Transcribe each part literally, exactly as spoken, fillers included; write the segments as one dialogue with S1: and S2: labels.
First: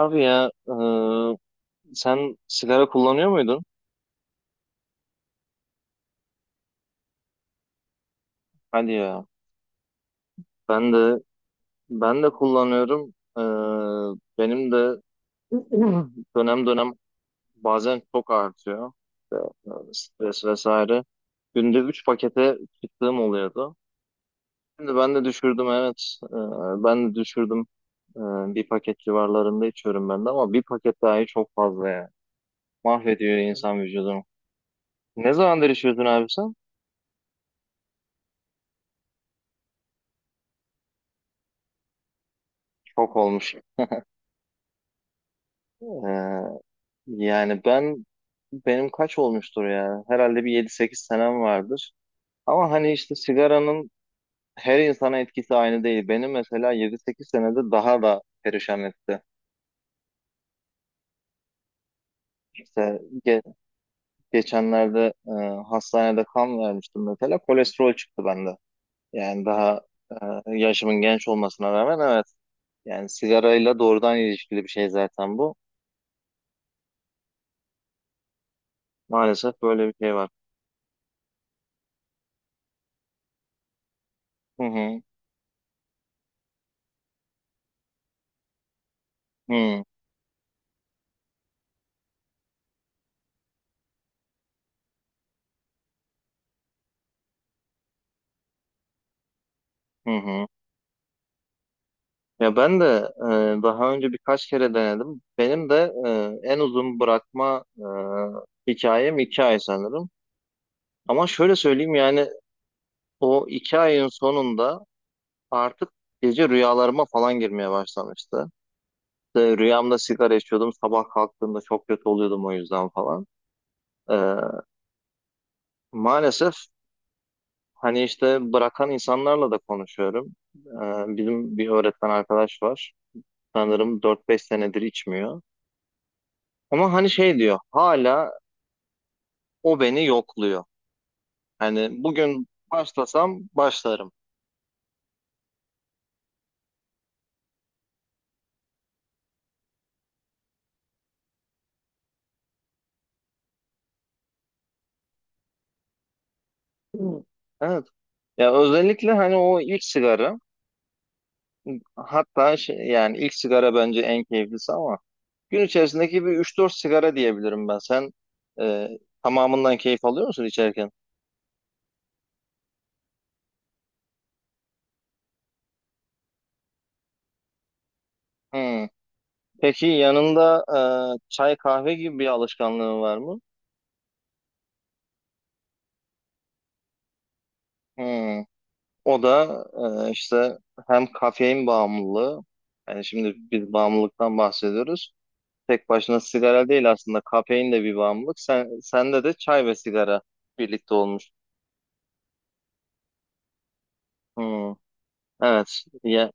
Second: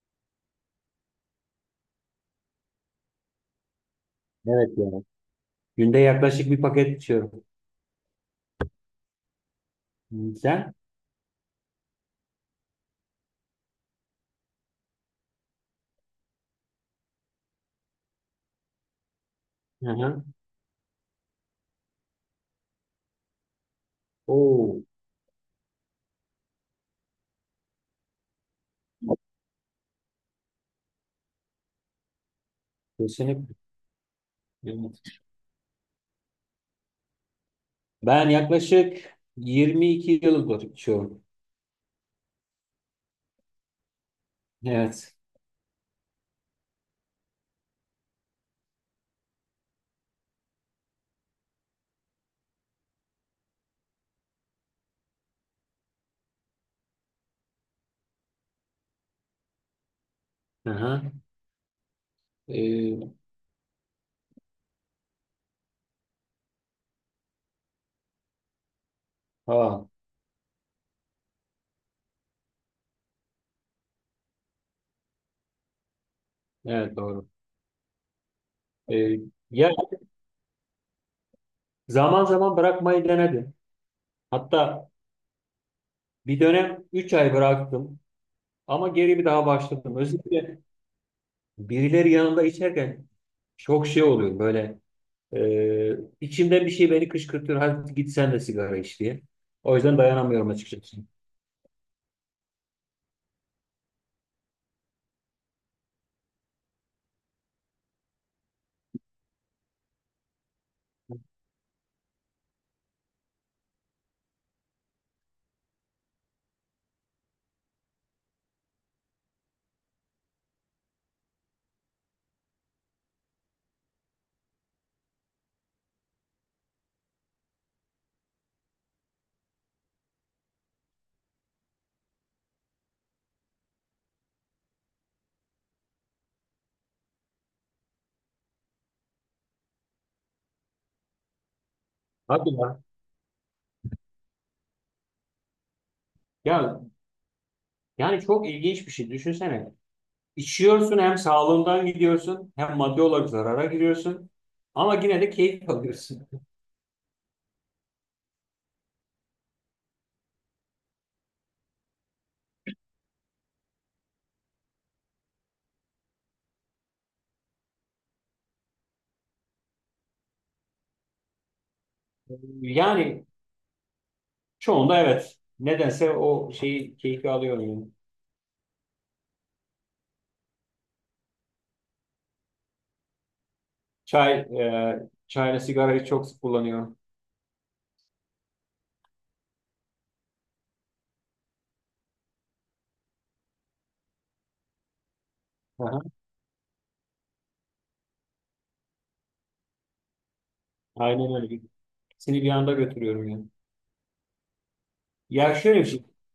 S1: Abi ya, e, sen sigara kullanıyor muydun?
S2: Evet ya. Günde yaklaşık bir paket içiyorum.
S1: Hadi ya,
S2: Sen?
S1: ben de ben de kullanıyorum. E, benim de dönem dönem bazen çok artıyor. İşte,
S2: Hı
S1: E,
S2: hı.
S1: stres vesaire. Günde üç pakete çıktığım oluyordu.
S2: Oo,
S1: Şimdi ben de düşürdüm, evet. E, ben de düşürdüm. E, Bir paket civarlarında içiyorum ben de ama bir paket dahi çok fazla ya. Mahvediyor
S2: kesinlikle.
S1: insan vücudunu.
S2: Evet.
S1: Ne zamandır içiyordun abi sen?
S2: Ben yaklaşık yirmi iki yıldır içiyorum.
S1: Çok olmuş.
S2: Evet.
S1: E, Yani ben benim kaç olmuştur ya? Herhalde bir yedi sekiz senem vardır. Ama hani işte sigaranın her insana etkisi aynı değil. Benim mesela yedi sekiz senede daha da perişan etti.
S2: Hı hı.
S1: İşte,
S2: Ee,
S1: ge- geçenlerde e, hastanede kan vermiştim mesela. Kolesterol çıktı bende. Yani daha
S2: ha,
S1: e, yaşımın genç olmasına rağmen, evet. Yani sigarayla doğrudan ilişkili bir şey zaten bu.
S2: evet, doğru. Ee,
S1: Maalesef
S2: ya
S1: böyle bir şey var.
S2: zaman zaman bırakmayı denedim.
S1: Hı
S2: Hatta
S1: hı.
S2: bir dönem üç ay bıraktım ama geri bir daha
S1: Hı
S2: başladım. Özellikle birileri yanında içerken çok şey oluyor böyle. Ee, içimden bir şey beni kışkırtıyor. Hadi git sen de sigara iç diye. O yüzden
S1: hı. Hı.
S2: dayanamıyorum açıkçası.
S1: Ya ben de e, daha önce birkaç kere denedim. Benim de e, en uzun bırakma e, hikayem iki ay sanırım. Ama şöyle söyleyeyim, yani o iki ayın sonunda artık gece rüyalarıma falan girmeye başlamıştı. İşte rüyamda sigara içiyordum, sabah kalktığımda çok kötü oluyordum o yüzden falan. E, Maalesef, hani işte, bırakan insanlarla da konuşuyorum. E, bizim bir öğretmen arkadaş var. Sanırım dört beş senedir içmiyor. Ama hani şey diyor, hala o beni yokluyor. Hani bugün
S2: Hadi ya.
S1: başlasam başlarım.
S2: Ya yani çok ilginç bir şey. Düşünsene. İçiyorsun, hem sağlığından gidiyorsun hem maddi olarak zarara giriyorsun. Ama yine de keyif alıyorsun.
S1: Hı. Evet. Ya özellikle hani o ilk sigara, hatta şey, yani ilk sigara bence en keyiflisi ama gün içerisindeki bir üç dört sigara diyebilirim ben. Sen e, tamamından keyif alıyor musun içerken?
S2: Yani çoğunda evet. Nedense o şeyi keyfi alıyorum, yani.
S1: Hmm. Peki, yanında e, çay kahve gibi bir alışkanlığın var mı?
S2: Çay, e, çayla sigarayı çok sık kullanıyorum.
S1: Hmm. O da e, işte, hem kafein bağımlılığı, yani şimdi biz bağımlılıktan bahsediyoruz. Tek
S2: Aha,
S1: başına sigara değil aslında. Kafein de bir bağımlılık. Sen, sende de çay ve sigara birlikte olmuş.
S2: aynen öyle. İkisini bir anda götürüyorum yani.
S1: Hmm.
S2: Ya şöyle
S1: Evet.
S2: bir şey.
S1: Ya,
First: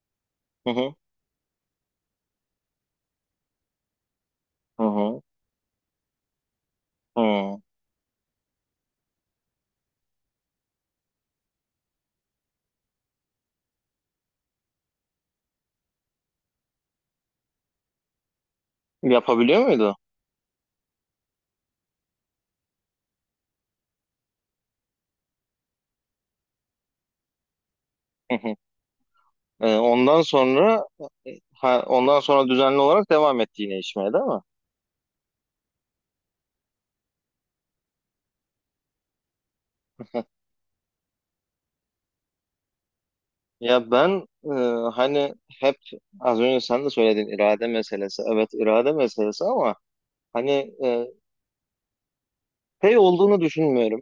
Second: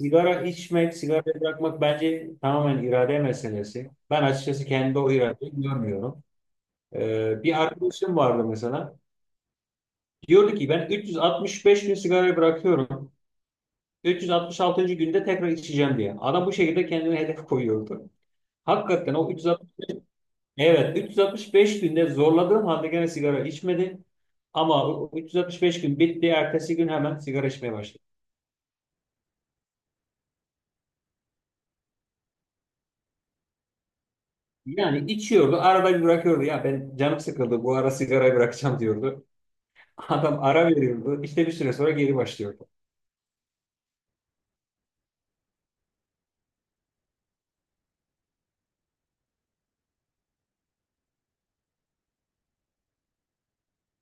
S2: Sigara
S1: hı hı,
S2: içmek, sigarayı bırakmak bence tamamen irade meselesi. Ben açıkçası
S1: hı
S2: kendi o
S1: hı,
S2: iradeyi görmüyorum. Ee,
S1: hı.
S2: bir arkadaşım vardı mesela. Diyordu ki ben üç yüz altmış beş gün sigarayı bırakıyorum. üç yüz altmış altıncı. günde tekrar içeceğim diye. Adam bu şekilde kendine hedef koyuyordu. Hakikaten o
S1: Yapabiliyor
S2: üç yüz altmış,
S1: muydu?
S2: evet üç yüz altmış beş günde zorladığım halde gene sigara içmedi. Ama o üç yüz altmış beş gün bitti. Ertesi gün hemen sigara içmeye başladı.
S1: Hı hı. Ee, ondan sonra e, ha, ondan sonra düzenli olarak devam etti yine içmeye, değil mi?
S2: Yani içiyordu, arada bir bırakıyordu. Ya, ben canım sıkıldı, bu ara sigarayı bırakacağım diyordu. Adam ara veriyordu. İşte bir süre sonra geri başlıyordu.
S1: Ya ben e, hani, hep az önce sen de söyledin, irade meselesi. Evet, irade meselesi ama hani e, şey olduğunu düşünmüyorum.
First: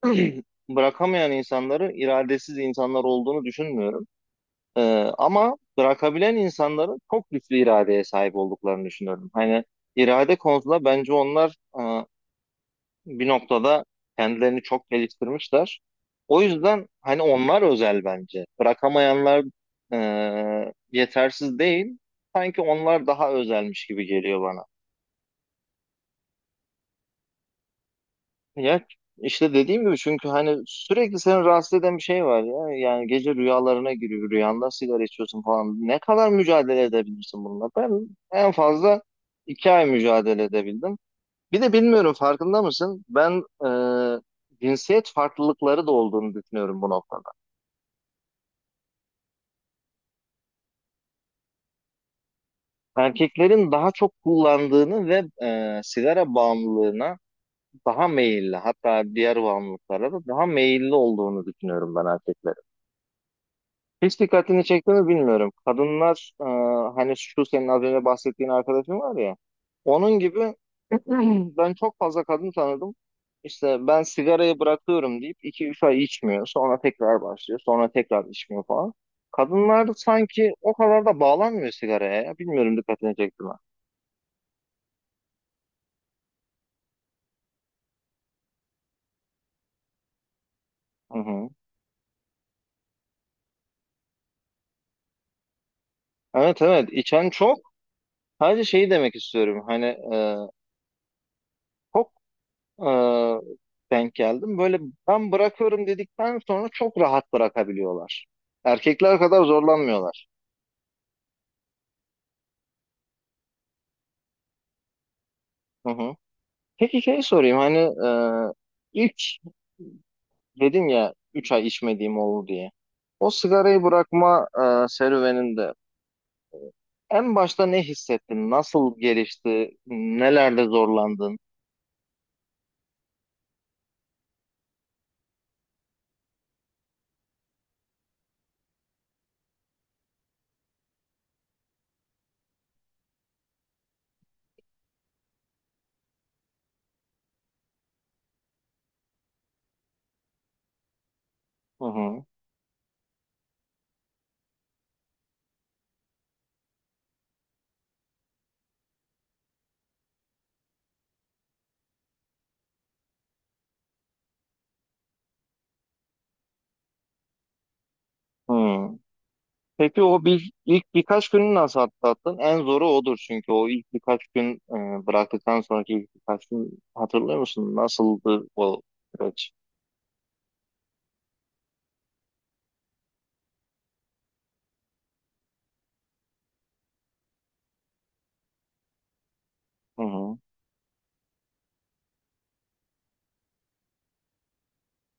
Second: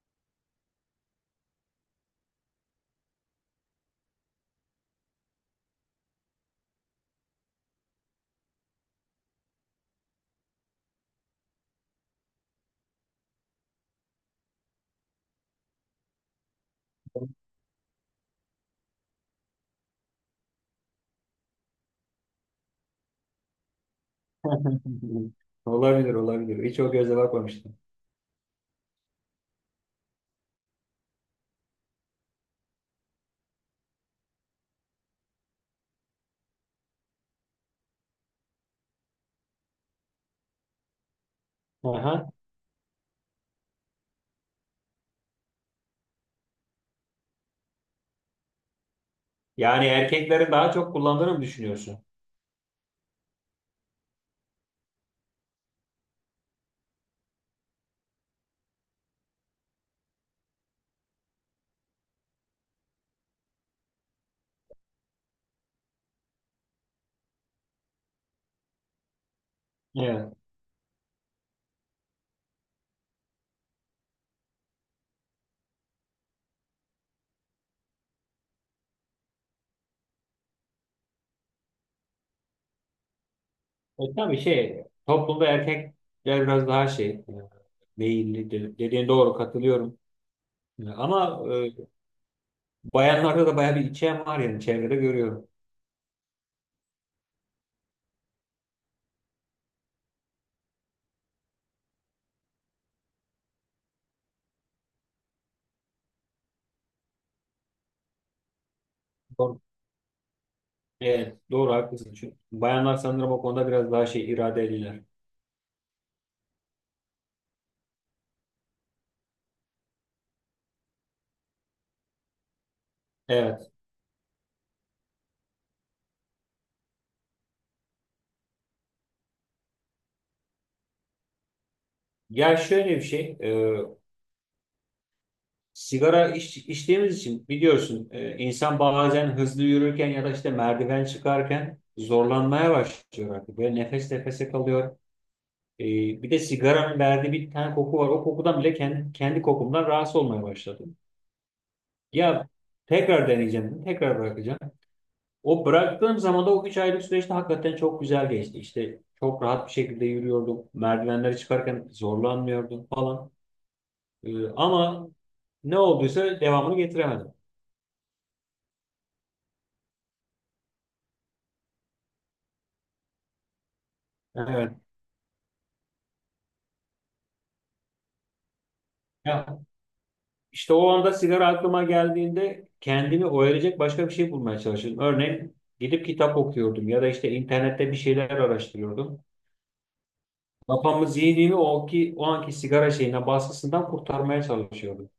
S1: Bırakamayan insanları iradesiz insanlar olduğunu düşünmüyorum. Ee, ama bırakabilen insanların çok güçlü iradeye sahip olduklarını düşünüyorum. Hani irade konusunda bence onlar e, bir noktada kendilerini çok geliştirmişler. O yüzden hani onlar özel bence. Bırakamayanlar e, yetersiz değil. Sanki onlar daha özelmiş gibi geliyor bana.
S2: Olabilir, olabilir. Hiç o gözle bakmamıştım.
S1: Ya işte dediğim gibi, çünkü hani sürekli seni rahatsız eden bir şey var ya. Yani gece rüyalarına giriyor. Rüyanda sigara içiyorsun falan. Ne kadar mücadele edebilirsin bununla? Ben en fazla iki ay mücadele edebildim. Bir de bilmiyorum,
S2: Aha.
S1: farkında mısın? Ben e, cinsiyet farklılıkları da olduğunu düşünüyorum bu noktada.
S2: Yani erkeklerin daha çok kullandığını mı düşünüyorsun?
S1: Erkeklerin daha çok kullandığını ve e, sigara bağımlılığına daha meyilli, hatta diğer bağımlılıklara da daha meyilli olduğunu düşünüyorum ben erkeklerin. Hiç dikkatini çekti mi bilmiyorum. Kadınlar, e, hani şu senin az önce bahsettiğin arkadaşın var ya. Onun
S2: Evet.
S1: gibi. Ben çok fazla kadın tanıdım. İşte ben sigarayı bırakıyorum deyip iki üç ay içmiyor. Sonra tekrar başlıyor. Sonra tekrar içmiyor falan. Kadınlar da sanki o kadar da bağlanmıyor sigaraya ya. Bilmiyorum, dikkatini çekti mi?
S2: E tabii şey, toplumda erkekler biraz daha şey, e, meyilli de- dediğin doğru, katılıyorum. E,
S1: Hı
S2: Ama
S1: hı.
S2: e, bayanlarda da bayağı bir içe var, yani çevrede görüyorum.
S1: Evet, evet, içen çok. Sadece şeyi demek istiyorum. Hani e, çok e, denk geldim. Böyle, ben bırakıyorum dedikten sonra çok rahat bırakabiliyorlar. Erkekler kadar
S2: Doğru.
S1: zorlanmıyorlar.
S2: Evet, doğru, haklısın. Çünkü bayanlar sanırım o konuda biraz daha şey, iradeliler.
S1: Hı hı. Peki şey sorayım, hani e, ilk dedin ya, üç ay içmediğim oldu diye. O
S2: Evet.
S1: sigarayı bırakma e, serüveninde en başta ne hissettin? Nasıl gelişti? Nelerde zorlandın?
S2: Ya şöyle bir şey. E, Sigara iç, içtiğimiz için biliyorsun. E, insan bazen hızlı yürürken ya da işte merdiven çıkarken zorlanmaya başlıyor artık. Böyle nefes nefese kalıyor. E, bir de sigaranın verdiği bir tane koku var. O kokudan bile kendi, kendi kokumdan rahatsız olmaya başladım.
S1: Hı hı.
S2: Ya tekrar deneyeceğim, tekrar bırakacağım. O bıraktığım zaman da o üç aylık süreçte hakikaten çok güzel geçti. İşte çok rahat bir şekilde yürüyordum. Merdivenleri çıkarken zorlanmıyordum falan. E, ama ne olduysa devamını getiremedim.
S1: Hı. Peki o bir, ilk birkaç günü nasıl atlattın? En zoru odur, çünkü o ilk birkaç gün,
S2: Evet.
S1: e, bıraktıktan sonraki ilk birkaç gün, hatırlıyor musun? Nasıldı o süreç?
S2: Ya. İşte o anda sigara aklıma geldiğinde kendimi oyalayacak başka bir şey bulmaya çalışırdım. Örneğin gidip kitap okuyordum ya da işte internette bir şeyler araştırıyordum.
S1: Hı hı.
S2: Kafamı, zihnimi o ki o anki sigara şeyine baskısından kurtarmaya çalışıyordum.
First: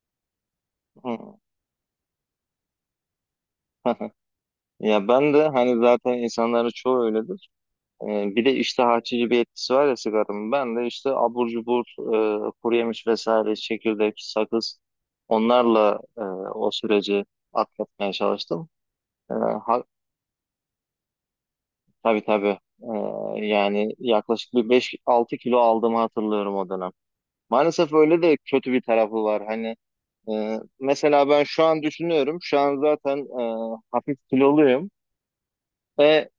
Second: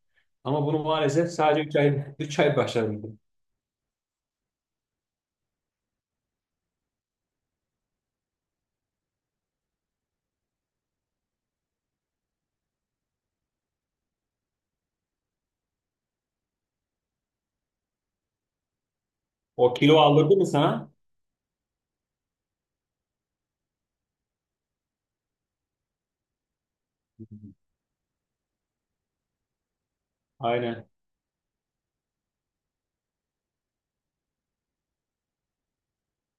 S2: Ama bunu maalesef
S1: Hı.
S2: sadece üç ay üç ay başaramadım.
S1: Ya ben de, hani zaten insanların çoğu öyledir. E, Bir de işte, açıcı bir etkisi var ya sigaranın. Ben de işte abur cubur, e, kuru yemiş vesaire, çekirdek, sakız, onlarla e, o süreci atlatmaya çalıştım. E,
S2: O
S1: ha-
S2: kilo aldırdı mı sana?
S1: Tabii, tabii. Ee, yani yaklaşık bir beş altı kilo aldığımı hatırlıyorum o dönem. Maalesef öyle de kötü bir tarafı var. Hani e,
S2: Aynen.
S1: mesela ben şu an düşünüyorum. Şu an zaten e, hafif kiloluyum. Ve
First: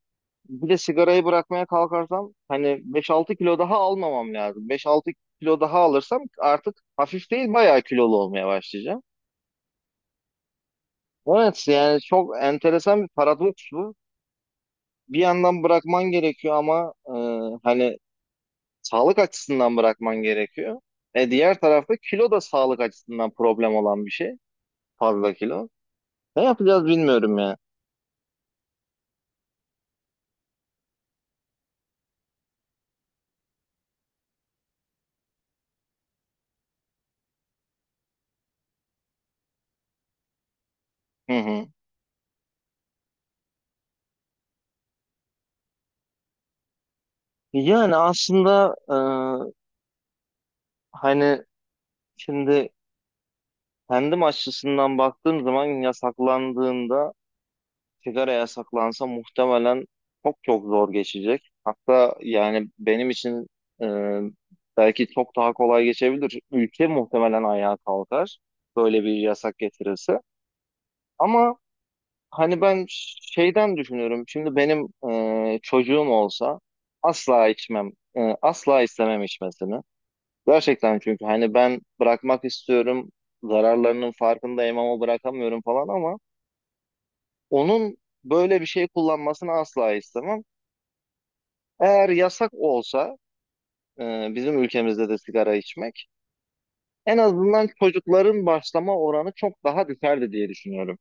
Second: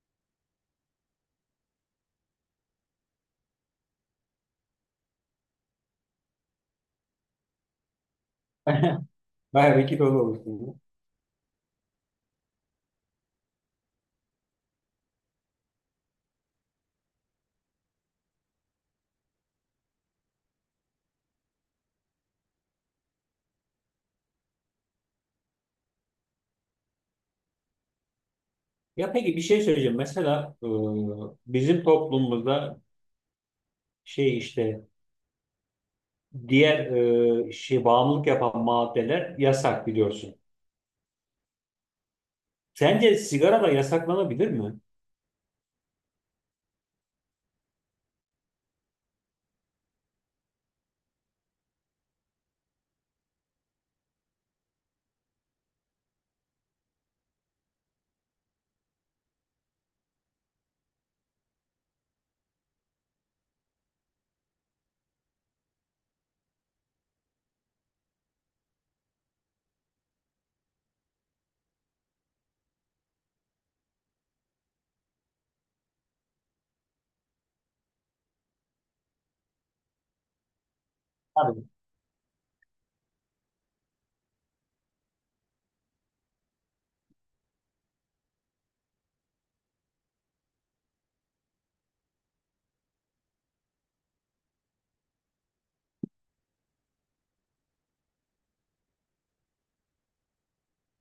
S1: bir de sigarayı bırakmaya kalkarsam, hani beş altı kilo daha almamam lazım. Beş altı kilo daha alırsam artık hafif değil, bayağı kilolu olmaya başlayacağım.
S2: Bayağı bir kilolu olursun.
S1: Evet, yani çok enteresan bir paradoks bu. Bir yandan bırakman gerekiyor ama e, hani sağlık açısından bırakman gerekiyor. E diğer tarafta kilo da sağlık açısından problem olan bir şey. Fazla kilo. Ne yapacağız bilmiyorum ya.
S2: Ya peki bir şey söyleyeceğim. Mesela e, bizim toplumumuzda şey, işte diğer e, şey bağımlılık yapan maddeler yasak, biliyorsun.
S1: Hı hı.
S2: Sence sigara da yasaklanabilir mi?
S1: Yani aslında e, hani şimdi kendim açısından baktığım zaman, yasaklandığında, sigara yasaklansa muhtemelen çok çok zor geçecek. Hatta yani benim için e, belki çok daha kolay geçebilir. Ülke muhtemelen ayağa kalkar böyle bir yasak getirirse. Ama hani ben şeyden düşünüyorum. Şimdi benim e, çocuğum olsa asla içmem. E, asla istemem içmesini. Gerçekten, çünkü hani
S2: Tabii.
S1: ben bırakmak istiyorum. Zararlarının farkındayım ama bırakamıyorum falan, ama onun böyle bir şey kullanmasını asla istemem. Eğer yasak olsa e, bizim ülkemizde de sigara içmek, en azından çocukların başlama oranı çok daha düşerdi diye düşünüyorum.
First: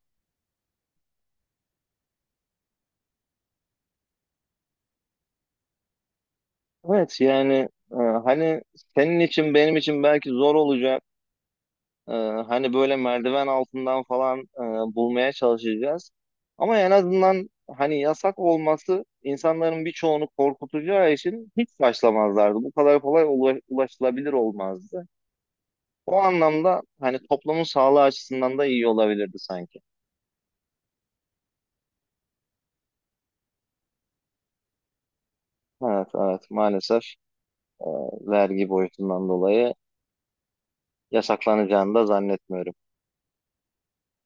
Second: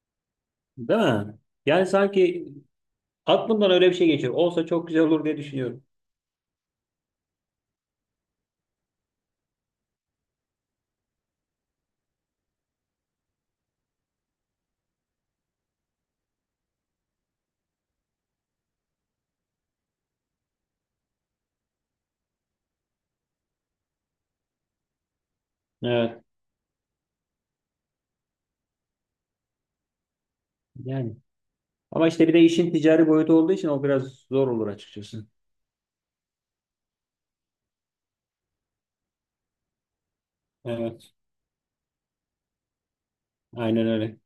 S2: Değil mi? Yani sanki aklımdan öyle bir şey geçiyor. Olsa çok güzel olur diye düşünüyorum.
S1: Evet, yani e, hani senin için, benim için belki zor olacak. Ee, Hani böyle merdiven altından falan e, bulmaya çalışacağız. Ama en azından hani yasak olması insanların birçoğunu korkutacağı için hiç başlamazlardı. Bu kadar kolay ula- ulaşılabilir olmazdı. O
S2: Evet.
S1: anlamda hani toplumun sağlığı açısından da iyi olabilirdi sanki.
S2: Yani. Ama işte bir de işin ticari boyutu olduğu için o biraz zor olur açıkçası.
S1: Evet, evet, maalesef e, vergi boyutundan dolayı
S2: Evet.
S1: yasaklanacağını da zannetmiyorum.
S2: Aynen öyle.